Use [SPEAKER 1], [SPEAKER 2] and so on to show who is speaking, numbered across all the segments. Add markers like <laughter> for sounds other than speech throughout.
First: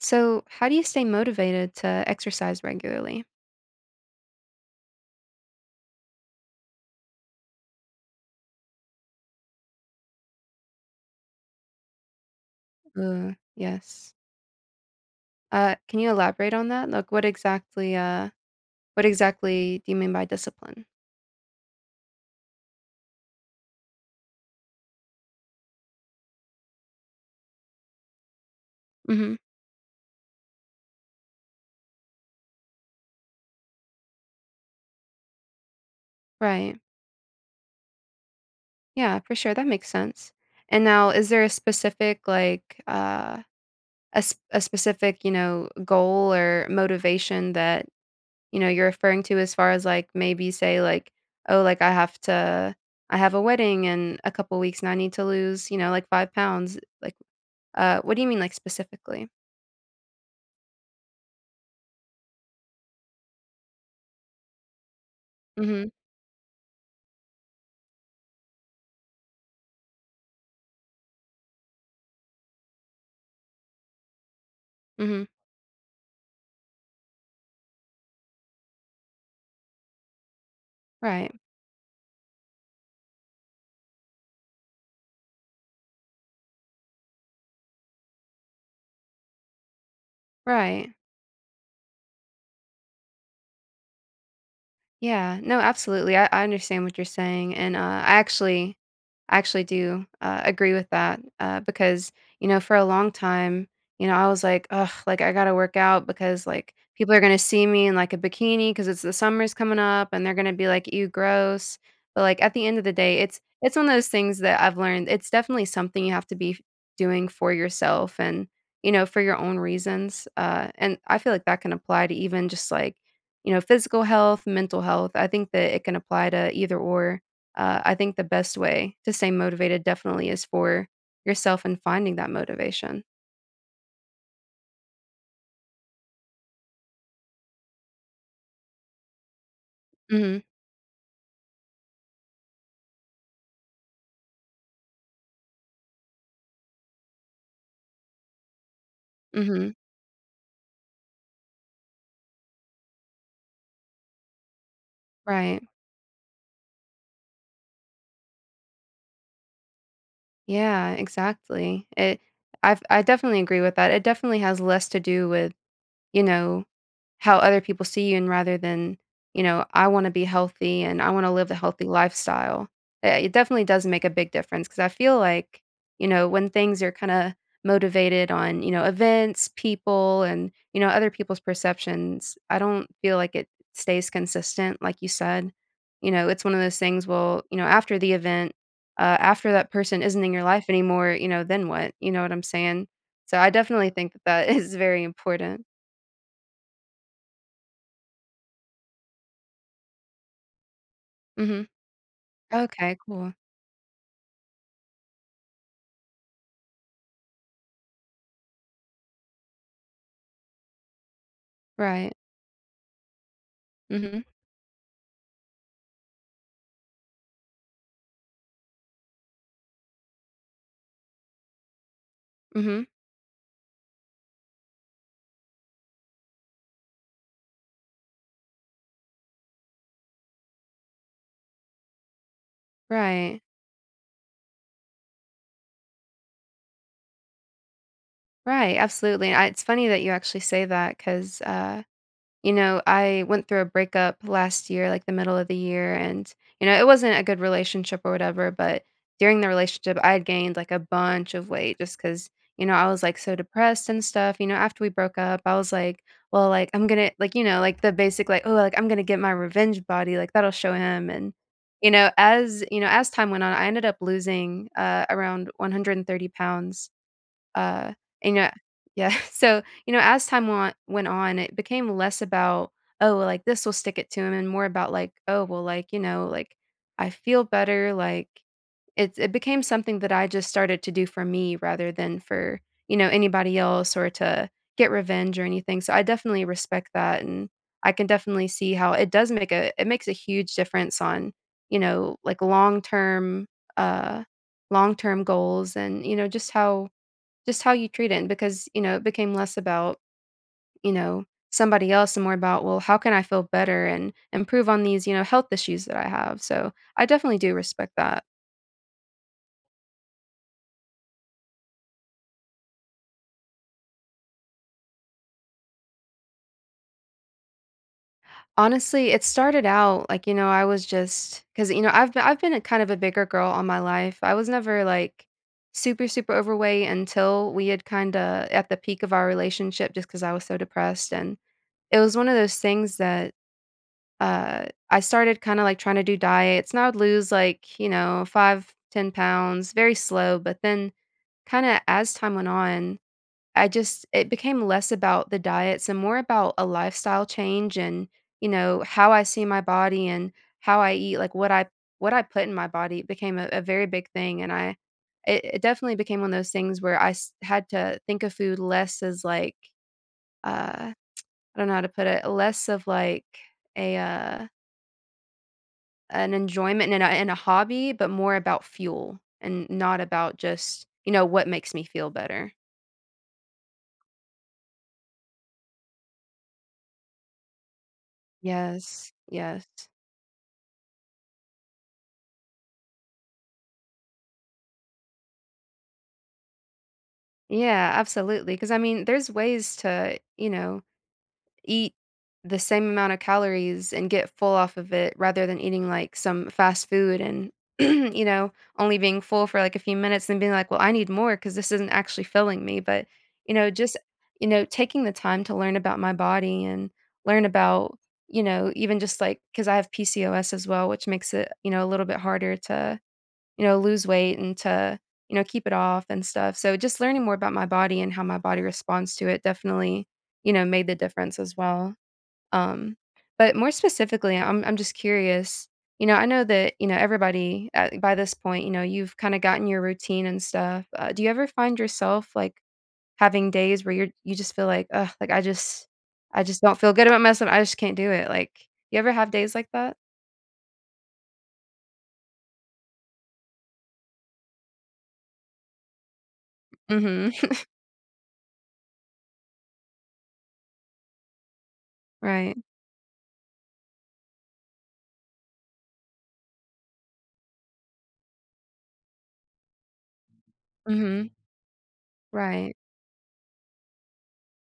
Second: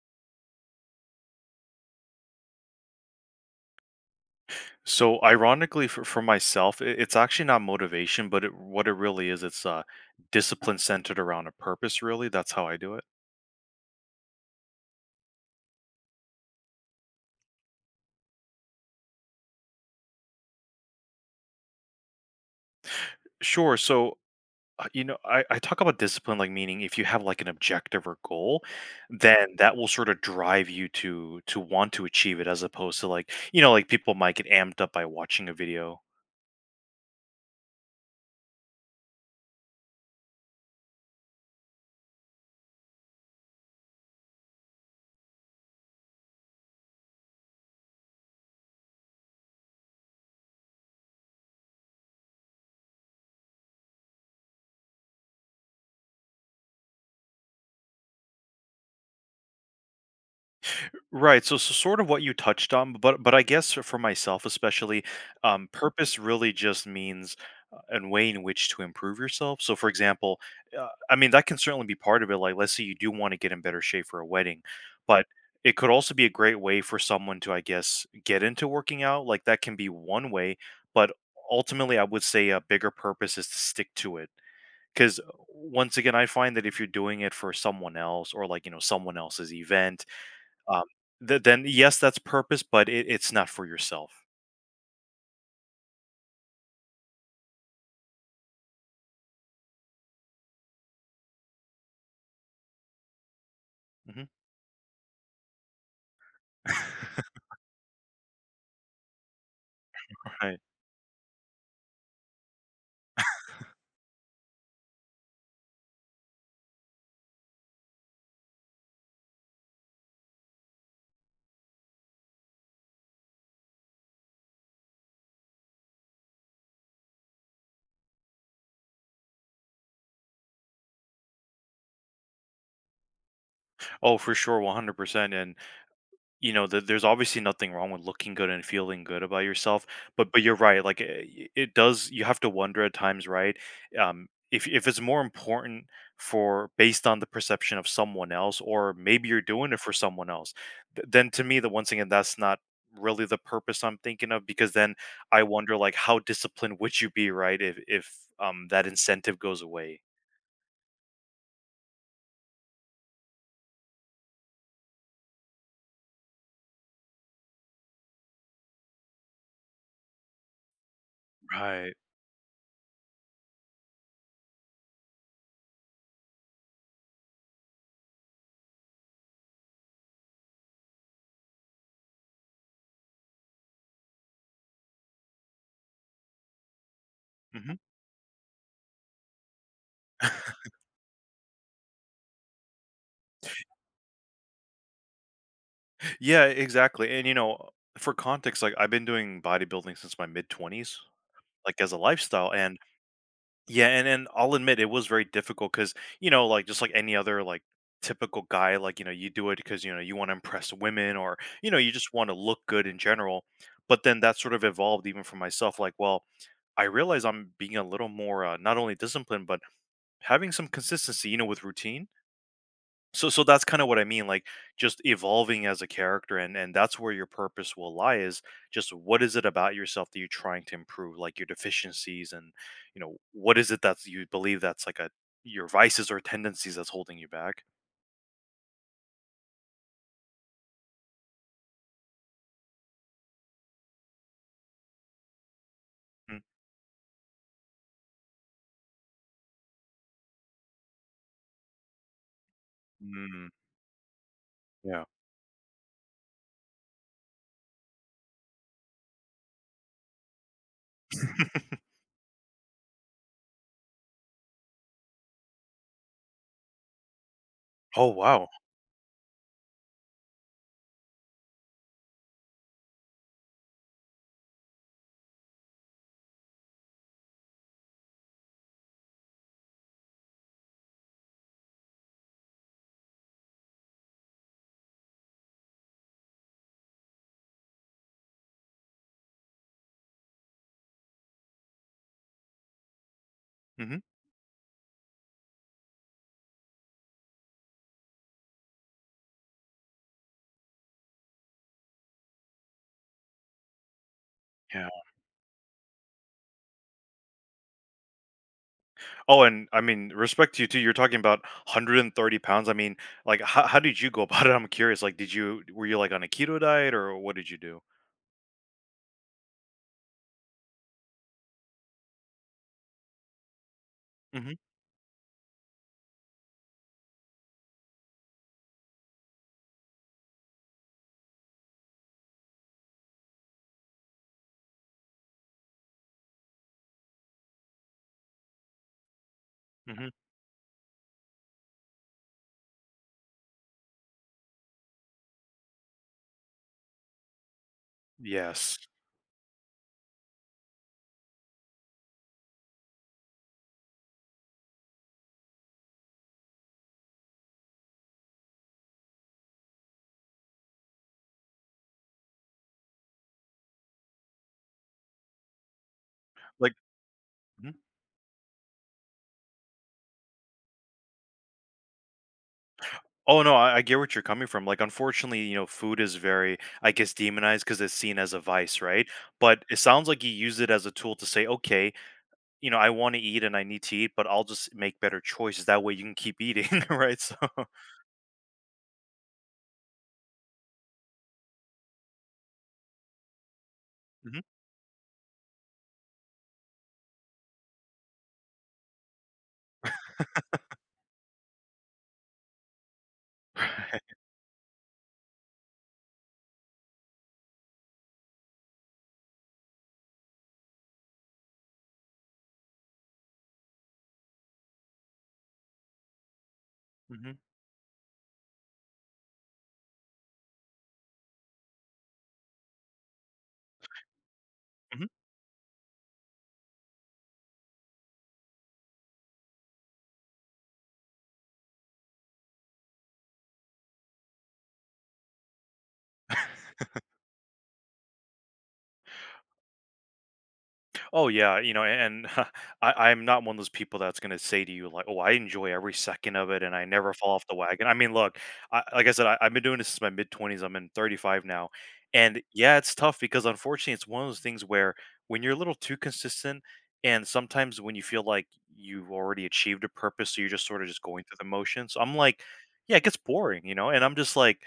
[SPEAKER 1] So, how do you stay motivated to exercise regularly?
[SPEAKER 2] So ironically for myself, it's actually not motivation, but it, what it really is, it's discipline centered around a purpose, really. That's how I do it.
[SPEAKER 1] Ooh, yes. Can you elaborate on that? Like, what exactly? What exactly do you mean by discipline?
[SPEAKER 2] Sure. So, I talk about discipline, like meaning if you have like an objective or goal,
[SPEAKER 1] Mm-hmm.
[SPEAKER 2] then that will sort of drive you to want to achieve it as opposed to like, you know, like people might get amped up by watching a video.
[SPEAKER 1] Right. Yeah, for sure. That makes sense. And now, is there a specific a specific goal or motivation that you're referring to as far as like maybe say like oh like I have a wedding in a couple weeks and I need to lose like 5 pounds like. What do you mean, like, specifically?
[SPEAKER 2] Right, so sort of what you touched on, but I guess for myself especially,
[SPEAKER 1] Mhm,
[SPEAKER 2] purpose really just means a way in which to improve yourself. So for example, I mean that can certainly be part of it. Like let's say you do want to get in better shape for a wedding,
[SPEAKER 1] mhm.
[SPEAKER 2] but it could also be a great way for someone to, I guess, get into working out. Like that can be one way, but
[SPEAKER 1] Right,
[SPEAKER 2] ultimately I would say a bigger purpose is to stick to it. Because once again, I find that if you're doing it for someone else or like, you know, someone else's event, um,
[SPEAKER 1] right.
[SPEAKER 2] th then yes, that's purpose, but it's not for yourself.
[SPEAKER 1] Yeah, no, absolutely. I understand what you're saying, and I actually do agree with that because you know, for a long time, you know,
[SPEAKER 2] Mhm.
[SPEAKER 1] I was like, ugh, like I gotta work out because like people are gonna
[SPEAKER 2] <laughs>
[SPEAKER 1] see me in like a bikini because it's the summer's coming up, and they're gonna
[SPEAKER 2] Right.
[SPEAKER 1] be like, ew, gross. But like at the end of the day, it's one of those things that I've learned. It's definitely something you have to be doing for yourself and you know for your own reasons. And I feel like that can apply to even just like you know, physical health, mental health. I think that it can apply to either or. I think the best way to stay motivated definitely is for yourself and finding that motivation.
[SPEAKER 2] Oh, for sure, 100%, and you know, th there's obviously nothing wrong with looking good and feeling good about yourself, but
[SPEAKER 1] Mhm,
[SPEAKER 2] you're right, like, it does you have to wonder at times, right? If it's more important for based on the perception of someone else, or maybe you're
[SPEAKER 1] mhm,
[SPEAKER 2] doing it for someone else, th then to me, that once again, that's not really the purpose I'm thinking of, because then I
[SPEAKER 1] right.
[SPEAKER 2] wonder, like, how disciplined would you be, right, if that incentive goes away?
[SPEAKER 1] Yeah, exactly. It I definitely agree with that. It definitely has less to do with you know, how other people see you and rather than, you know, I wanna be healthy and I wanna live a healthy
[SPEAKER 2] Right.
[SPEAKER 1] lifestyle. It definitely does make a big difference because I feel like, you know, when things are kinda motivated on, you know, events, people, and, you know, other people's perceptions, I don't feel like it stays consistent, like you said. You know, it's one of those things, well, you know,
[SPEAKER 2] Mhm.
[SPEAKER 1] after the event, after that person isn't in your
[SPEAKER 2] <laughs>
[SPEAKER 1] life anymore, you know, then what? You know what I'm saying? So I definitely think that that <laughs> is very important.
[SPEAKER 2] Yeah, exactly. And you know, for context, like I've been doing bodybuilding since my mid twenties,
[SPEAKER 1] Mhm.
[SPEAKER 2] like as a lifestyle. And
[SPEAKER 1] Okay, cool.
[SPEAKER 2] yeah, and I'll admit it was very difficult because, you know, like just like any other like typical guy, like, you know, you do it because, you know, you want to impress women or, you know, you just
[SPEAKER 1] Right.
[SPEAKER 2] want to look good in general. But then
[SPEAKER 1] Mhm.
[SPEAKER 2] that sort of evolved even for myself. Like, well, I realize I'm being a little more not only disciplined, but having some consistency, you know, with routine.
[SPEAKER 1] Mhm.
[SPEAKER 2] So that's kinda what I mean, like, just evolving as a character, and that's where your purpose will lie is just what is it about yourself that you're trying to improve, like, your deficiencies and, you know,
[SPEAKER 1] Right.
[SPEAKER 2] what is it that you believe that's, like, a your vices or tendencies that's holding you back?
[SPEAKER 1] Right, absolutely. I It's funny that you actually say that, cause you know, I went through a breakup last year, like the middle of the year, and
[SPEAKER 2] Mm,
[SPEAKER 1] you know, it wasn't a good relationship or whatever, but during the relationship I had gained like a bunch of weight just cuz you know, I was like so
[SPEAKER 2] mm,
[SPEAKER 1] depressed and stuff. You know, after we
[SPEAKER 2] yeah.
[SPEAKER 1] broke up, I was like, well, like I'm going to like you know, like the basic like oh, like I'm going to get my revenge body, like that'll show him and
[SPEAKER 2] <laughs>
[SPEAKER 1] you know, as time went on, I ended up losing around 130 pounds uh,
[SPEAKER 2] Oh,
[SPEAKER 1] and you
[SPEAKER 2] wow.
[SPEAKER 1] know, yeah, <laughs> so, you know, as time went on, it became less about, "Oh, well, like, this will stick it to him," and more about, like, "Oh, well, like, you know, like, I feel better," like, it became something that I just started to do for me rather than for, you know, anybody else or to get revenge or anything, so I definitely respect that, and I can definitely see how it makes a huge difference on, you know, like, long-term,
[SPEAKER 2] Mhm.
[SPEAKER 1] uh long-term goals and, you know, just how you treat it, and because, you know, it became less about, you know, somebody else and more about, well, how can I feel better and improve on
[SPEAKER 2] Yeah.
[SPEAKER 1] these, you know, health issues that I have? So, I definitely do respect that.
[SPEAKER 2] Oh, and, I mean, respect to you too, you're talking about 130 pounds, I mean, like, how did you go <laughs> about it? I'm curious, like, did you were you, like, on a keto diet, or what did you do?
[SPEAKER 1] Honestly, it started out like, you know, I was just because you know, I've been a kind of a bigger girl all my life. I was
[SPEAKER 2] Mhm,
[SPEAKER 1] never, like, super, super overweight until we had kinda at the peak of our relationship just because I was so depressed, and it was one of those things that I started kinda, like, trying to do diets, and I would lose, like, you know, 5, 10 pounds, very
[SPEAKER 2] mhm.
[SPEAKER 1] slow, but then kinda as time went on, I just it became less about the diets and more about a lifestyle change and, you
[SPEAKER 2] Yes.
[SPEAKER 1] know, how I see my body and how I eat, like, what I put in my body. It became a very big thing, and I it it definitely became one of those things where I s had to think of food less as, like, uh, I don't know how to put it, less of, like, a, uh an
[SPEAKER 2] Like
[SPEAKER 1] enjoyment and a
[SPEAKER 2] mhm.
[SPEAKER 1] hobby, but more about fuel and not about just, you know, what makes me feel better.
[SPEAKER 2] Oh no, I get what you're coming from. Like, unfortunately, you know, food is very, I guess, demonized because it's seen as a vice, right?
[SPEAKER 1] Yes,
[SPEAKER 2] But
[SPEAKER 1] yes.
[SPEAKER 2] it sounds like you use it as a tool to say, okay, you know, I want to eat and I need to eat, but I'll just make better choices. That way, you can keep eating, <laughs> right? So, <laughs>
[SPEAKER 1] Yeah, absolutely. Because I mean, there's ways to, you know, eat the same amount of calories and get
[SPEAKER 2] Mhm.
[SPEAKER 1] full off of it rather than eating like some fast food and <clears throat> you know only being full for like a few minutes and being like well I need more because this isn't actually filling me but you know just
[SPEAKER 2] <laughs> Right.
[SPEAKER 1] you know taking the time to learn about my body and learn about you know even just like because I have PCOS as well which makes it you know a little bit harder to you know, lose weight and to, you know, keep it off and stuff. So just learning more
[SPEAKER 2] Mhm.
[SPEAKER 1] about my body and how my body responds to it definitely, you know, made the difference as well. Um, but more specifically, I'm just curious. You know, I know that you know everybody at, by this point. You know, you've kind of gotten your routine and stuff. Do you ever find yourself like having days where you just feel like, ugh, I just don't feel good about myself. I just can't do it. Like, you ever have days like that?
[SPEAKER 2] Oh yeah, you know, and <laughs> I'm not one of those people that's gonna say to you like, "Oh, I enjoy every second of it, and I never fall off
[SPEAKER 1] Mm-hmm.
[SPEAKER 2] the wagon." I mean, look, I, like I said, I've been doing this since my mid twenties. I'm in 35 now, and
[SPEAKER 1] Right.
[SPEAKER 2] yeah, it's tough because unfortunately, it's one of those things where when you're a little too consistent, and sometimes when you feel like you've already achieved a purpose, so you're just sort of just going
[SPEAKER 1] Mm-hmm.
[SPEAKER 2] through the motions. So I'm like,
[SPEAKER 1] Right.
[SPEAKER 2] yeah, it gets boring, you know, and I'm just like,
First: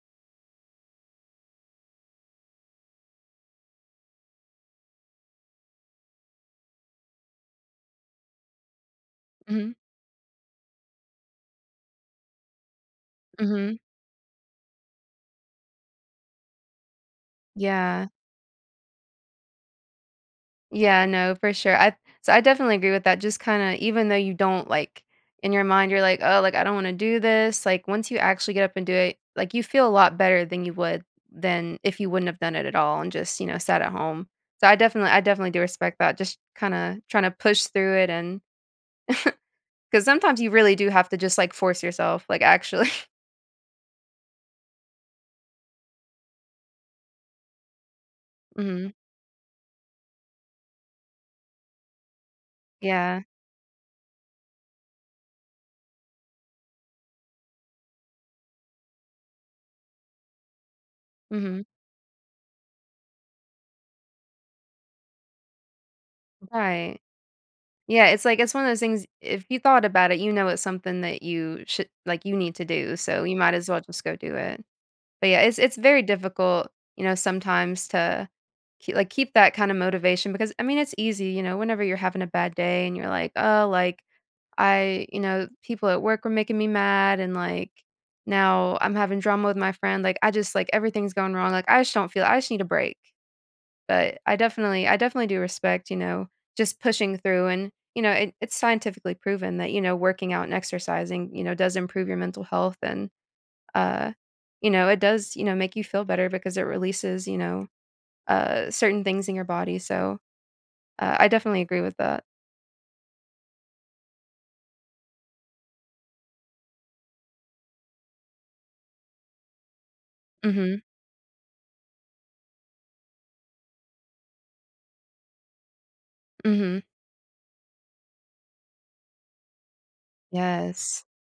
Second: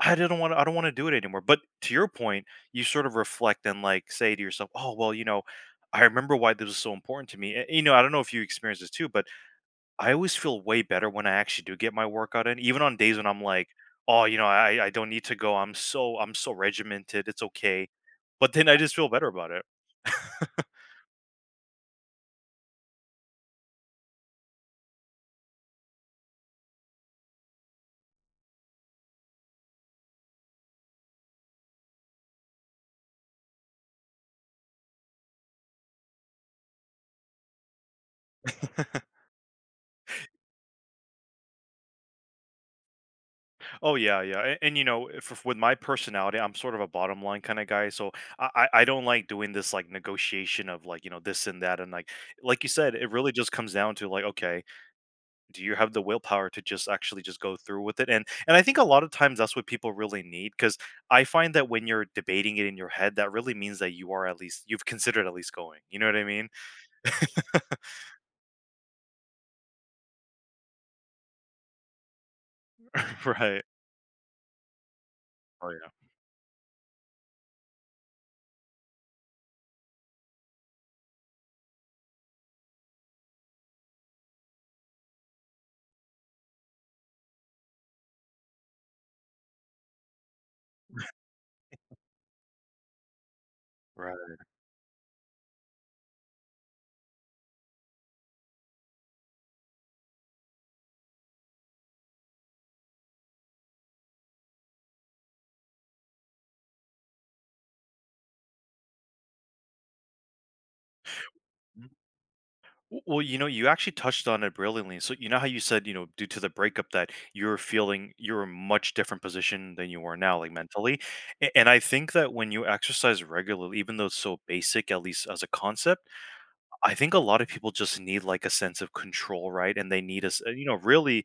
[SPEAKER 2] I didn't want I don't want to do it anymore. But to your point, you sort of reflect and like say to yourself, "Oh, well, you know, I remember why this was so important to me. You know, I don't know if you experience this too, but
[SPEAKER 1] Mm-hmm.
[SPEAKER 2] I always feel way better when I actually do get my workout in, even on days when I'm like,
[SPEAKER 1] Mm-hmm.
[SPEAKER 2] oh, you know, I don't need to go. I'm so regimented. It's okay.
[SPEAKER 1] Yeah.
[SPEAKER 2] But then I just feel better about it."
[SPEAKER 1] Yeah, no, for sure. I So I definitely agree with that. Just kinda even though you don't like in your mind you're like, "Oh, like I don't wanna do this," like once you actually get up and do it, like you feel a lot better than you would than if you wouldn't have done it at all and just, you know, sat at home. So I definitely do respect that. Just kinda trying to push through it and
[SPEAKER 2] <laughs>
[SPEAKER 1] because sometimes you really do have to just like force yourself, like actually. <laughs>
[SPEAKER 2] Oh yeah, yeah. And you know, if with my personality, I'm sort of a bottom line kind of guy, so I
[SPEAKER 1] Mhm.
[SPEAKER 2] don't like doing this like negotiation of like you know this and that and like you said, it
[SPEAKER 1] Yeah.
[SPEAKER 2] really just comes down to like okay, do you have the willpower to just actually just go through with it, and I think a lot of times that's what people really need because I find
[SPEAKER 1] Mhm.
[SPEAKER 2] that when you're debating it in your head that really means that you are at least you've considered at least going, you know what I mean?
[SPEAKER 1] Right. Yeah, it's like it's one of those things, if you thought about it, you know it's something that you need to do, so
[SPEAKER 2] <laughs>
[SPEAKER 1] you might
[SPEAKER 2] Right.
[SPEAKER 1] as well just go do it. But yeah,
[SPEAKER 2] Oh
[SPEAKER 1] it's
[SPEAKER 2] yeah,
[SPEAKER 1] very difficult, you know, sometimes to ke like, keep that kind of motivation because, I mean, it's easy, you know, whenever you're having a bad day and you're like, "Oh, like, I you know, people at work were making me mad, and, like, now I'm having drama with my friend, like, I just like, everything's going wrong, like, I just don't feel I just need a break." But
[SPEAKER 2] right.
[SPEAKER 1] I definitely do respect, you know, just pushing through and, you know, it's scientifically proven that, you know, working out and exercising, you know, does improve your mental health and uh, you know, it does, you know, make you feel better because it releases, you know, certain things in your body. So, I definitely agree
[SPEAKER 2] Mhm.
[SPEAKER 1] with that.
[SPEAKER 2] Well you know you actually touched on it brilliantly, so you know how you said you know due to the breakup that you're feeling you're in a much different position than you are now, like,
[SPEAKER 1] Mhm.
[SPEAKER 2] mentally. And I think that when you exercise regularly, even though it's so basic at least as a concept,
[SPEAKER 1] Mhm.
[SPEAKER 2] I think a lot of people just need like a sense of control, right? And they need us, you know,
[SPEAKER 1] Yes.
[SPEAKER 2] really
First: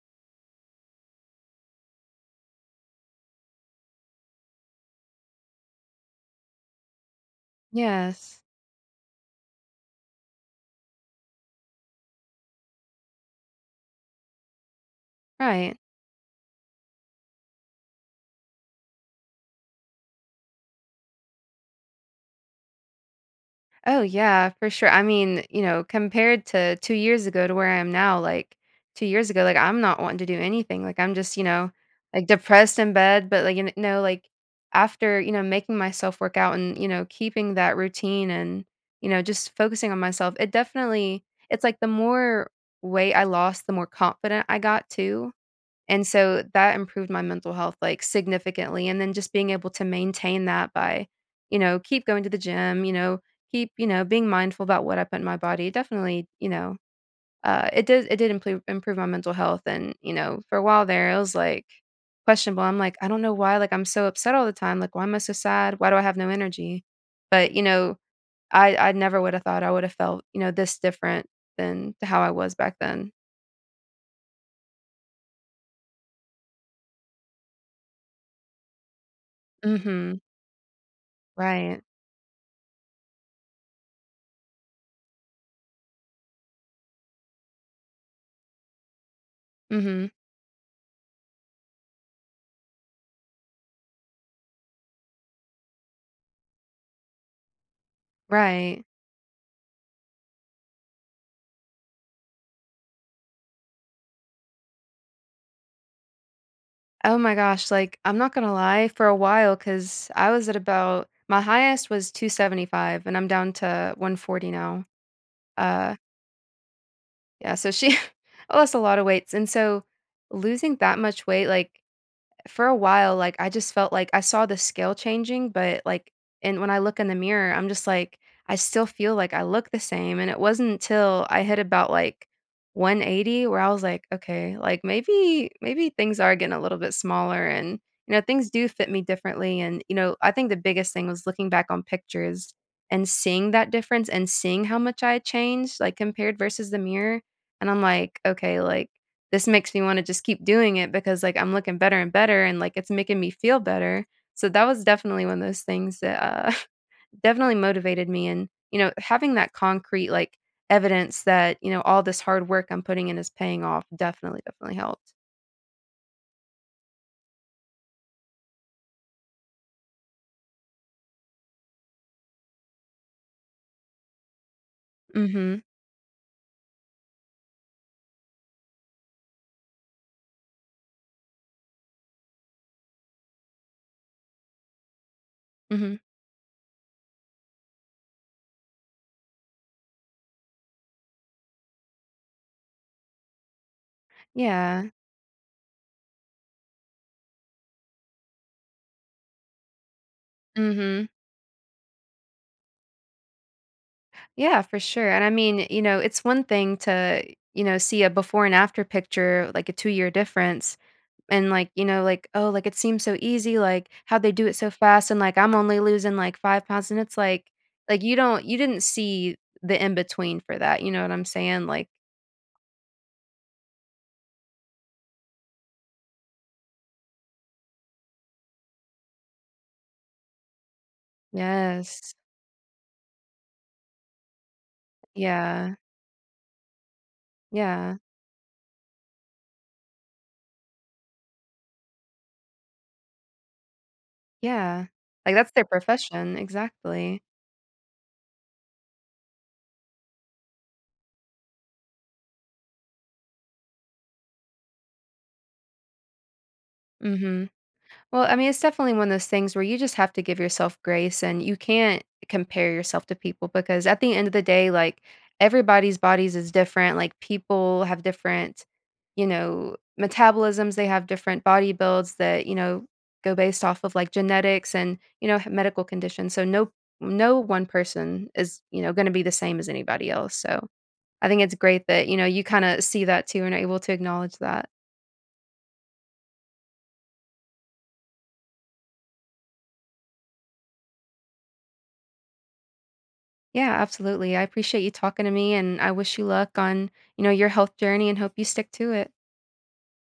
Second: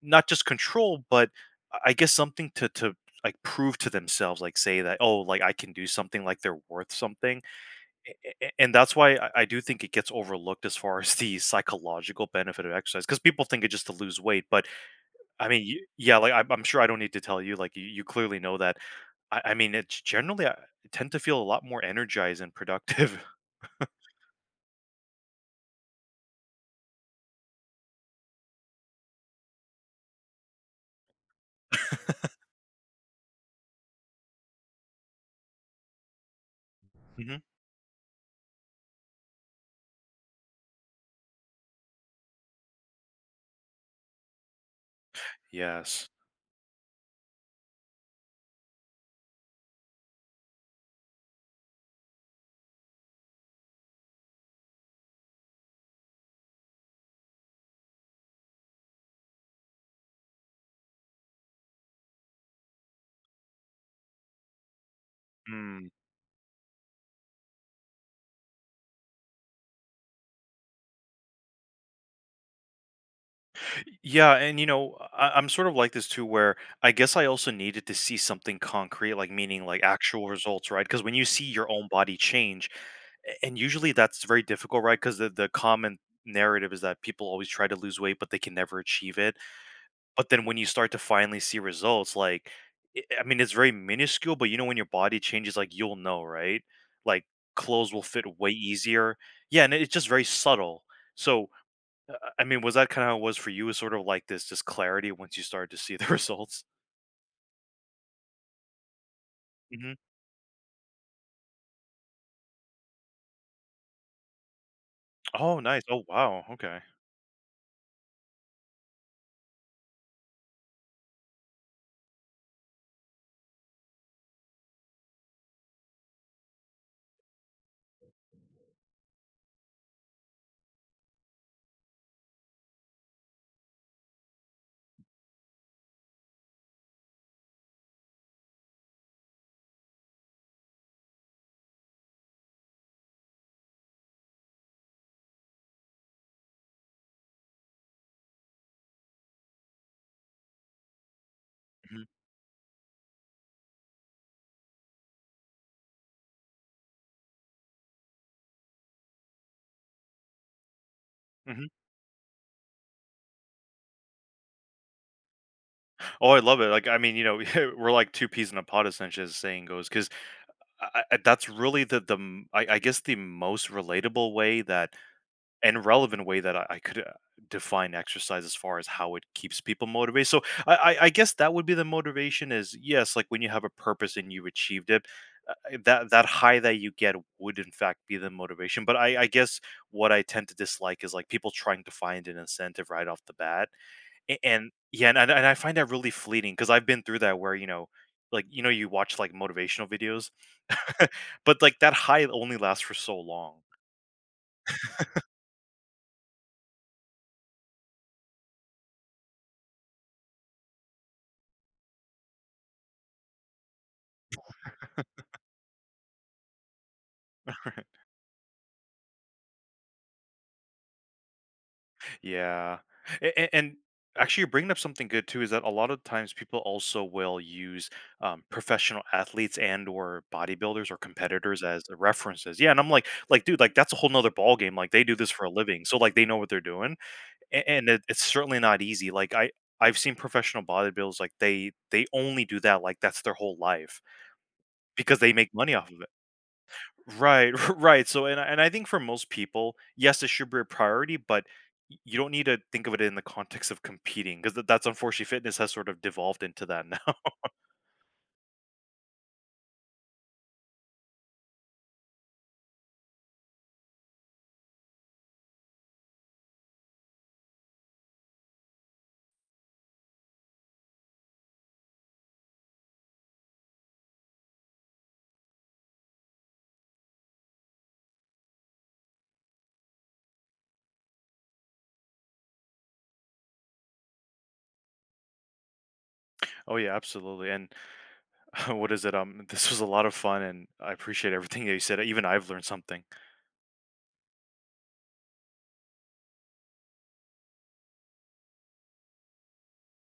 [SPEAKER 2] not just control, but I guess something to like prove to themselves, like say that oh, like I can do something, like they're worth something. A-
[SPEAKER 1] Yes.
[SPEAKER 2] a- and that's why I do think it gets overlooked as far <laughs> as the psychological benefit of exercise, because people think it's just to lose weight, but I mean,
[SPEAKER 1] Right.
[SPEAKER 2] yeah, like I'm sure I don't need to tell you, like you clearly know that. I mean, it's generally I tend to feel a lot more energized and productive. <laughs>
[SPEAKER 1] Oh yeah, for sure. I mean, you know, compared to 2 years ago to where I am now, like 2 years ago, like I'm not wanting to do anything. Like I'm just, you know, like depressed in bed, but like know, like after, you know, making myself work out and, you know,
[SPEAKER 2] Hmm.
[SPEAKER 1] keeping that routine and, you know, just focusing on myself, it definitely it's like the more weight I lost, the more confident I got too. And
[SPEAKER 2] Yes.
[SPEAKER 1] so that improved my mental health, like, significantly, and then just being able to maintain that by, you know, keep going to the gym, you know, keep, you know, being mindful about what I put in my body, definitely, you know, it did improve my mental health, and, you know, for a while there, it was, like, questionable, I'm like, "I don't know why, like, I'm so upset all the time, like, why am I so sad? Why do I have no energy?" But, you know, I never would have thought I would have felt, you know, this different than how I was back then.
[SPEAKER 2] Yeah, and you know, I'm sort of like this too, where I guess I also needed to see something concrete, like meaning like
[SPEAKER 1] Mhm.
[SPEAKER 2] actual results, right? Because when you see your
[SPEAKER 1] Right.
[SPEAKER 2] own body change, and usually that's very difficult, right? Because the common narrative is that people always try to lose weight, but they can never achieve it.
[SPEAKER 1] Mhm.
[SPEAKER 2] But then when you start to finally see results, like, I mean, it's very minuscule, but you know, when your body changes, like, you'll know, right? Like, clothes will fit way
[SPEAKER 1] Right.
[SPEAKER 2] easier. Yeah, and it's just very subtle. So, I mean, was that kinda how it was for you, was sort of like this clarity once you started to see the <laughs> results?
[SPEAKER 1] Oh my gosh, like I'm not gonna lie, for a while,
[SPEAKER 2] Mhm.
[SPEAKER 1] cause I was at about my highest was 275 and I'm down to 140 now.
[SPEAKER 2] Oh, nice.
[SPEAKER 1] Uh,
[SPEAKER 2] Oh, wow, okay.
[SPEAKER 1] yeah, so she <laughs> I lost a lot of weights, and so losing that much weight, like for a while, like, I just felt like I saw the scale changing, but, like and when I look in the mirror, I'm just like, I still feel like I look the same, and it wasn't until I hit about, like, 180 where I was like, "Okay, like, maybe things are getting a little bit smaller and, you know, things do fit me differently," and, you know, I think the biggest thing was looking back on pictures and seeing that difference and seeing how much I had changed, like, compared versus the mirror, and I'm like, "Okay, like, this makes me wanna just keep doing it because, like, I'm looking better
[SPEAKER 2] Mhm,
[SPEAKER 1] and better and, like, it's making me feel better. So that was definitely one of those things that, <laughs> definitely motivated me and, you know, having that concrete, like, evidence that,
[SPEAKER 2] mhm.
[SPEAKER 1] you know, all this hard work I'm putting in is paying off definitely helped.
[SPEAKER 2] Oh, I love it, like, I mean, you know, <laughs> we're like two peas in a pod, essentially, as the saying goes. Because that's really the m I guess the most relatable way that
[SPEAKER 1] Mhm,
[SPEAKER 2] and relevant way that I could define exercise as far as how it keeps people motivated. So, I guess that would be the motivation is yes, like when you have a purpose and you've achieved it,
[SPEAKER 1] mhm.
[SPEAKER 2] that that high that you get would in fact be the motivation. But I guess what I tend to dislike is like people trying to find an incentive right off the bat. And
[SPEAKER 1] Yeah.
[SPEAKER 2] yeah, and I find that really fleeting because I've been through that where you know. Like you know, you watch like motivational videos,
[SPEAKER 1] Mhm.
[SPEAKER 2] <laughs> but like that high only lasts for so long.
[SPEAKER 1] Yeah, for sure, and I mean, you know, it's one thing to, you know, see a before and after picture, like a 2-year difference. And, like, you know, like, "Oh, like, it seems so easy, like, how they do it so fast?" And, like, "I'm only losing, like, 5 pounds," and it's like, you didn't see the in between for that, you know what I'm saying? Like
[SPEAKER 2] Yeah. And actually, you're bringing up something good too. Is that a lot of times people also will use professional athletes and or bodybuilders or competitors as
[SPEAKER 1] Yes.
[SPEAKER 2] references. Yeah, and I'm like, dude, like that's a whole nother ball game. Like they do this for a
[SPEAKER 1] Yeah.
[SPEAKER 2] living, so like they know what they're doing, and
[SPEAKER 1] Yeah.
[SPEAKER 2] it's certainly not easy. Like I. I've seen professional bodybuilders like they only do that like that's their whole life
[SPEAKER 1] Yeah.
[SPEAKER 2] because they
[SPEAKER 1] Like,
[SPEAKER 2] make
[SPEAKER 1] that's their
[SPEAKER 2] money off of it.
[SPEAKER 1] profession. Exactly.
[SPEAKER 2] Right, <laughs> right. So, and I think for most people, yes, it should be a priority, but you don't need to think of it in the context of competing because that's unfortunately fitness has sort of devolved into that now. <laughs>
[SPEAKER 1] Mhm. Well, I mean, it's definitely one of those things where you just have to give yourself grace and you can't compare yourself to people because at the end of the day, like everybody's bodies is different. Like people have different, you know, metabolisms, they have different body builds that, you know, go based off of like genetics and, you know, medical conditions. So no one person is, you know, going to be the same as anybody else. So I think it's great that, you know, you kind of see that too and are able to acknowledge that.
[SPEAKER 2] Oh yeah, absolutely. And <laughs> what is it? This was a lot of fun, and I appreciate everything that you said. Even I've learned something.
[SPEAKER 1] Yeah, absolutely. I appreciate you talking to me and I wish you luck on, you know, your health journey and hope you stick to it.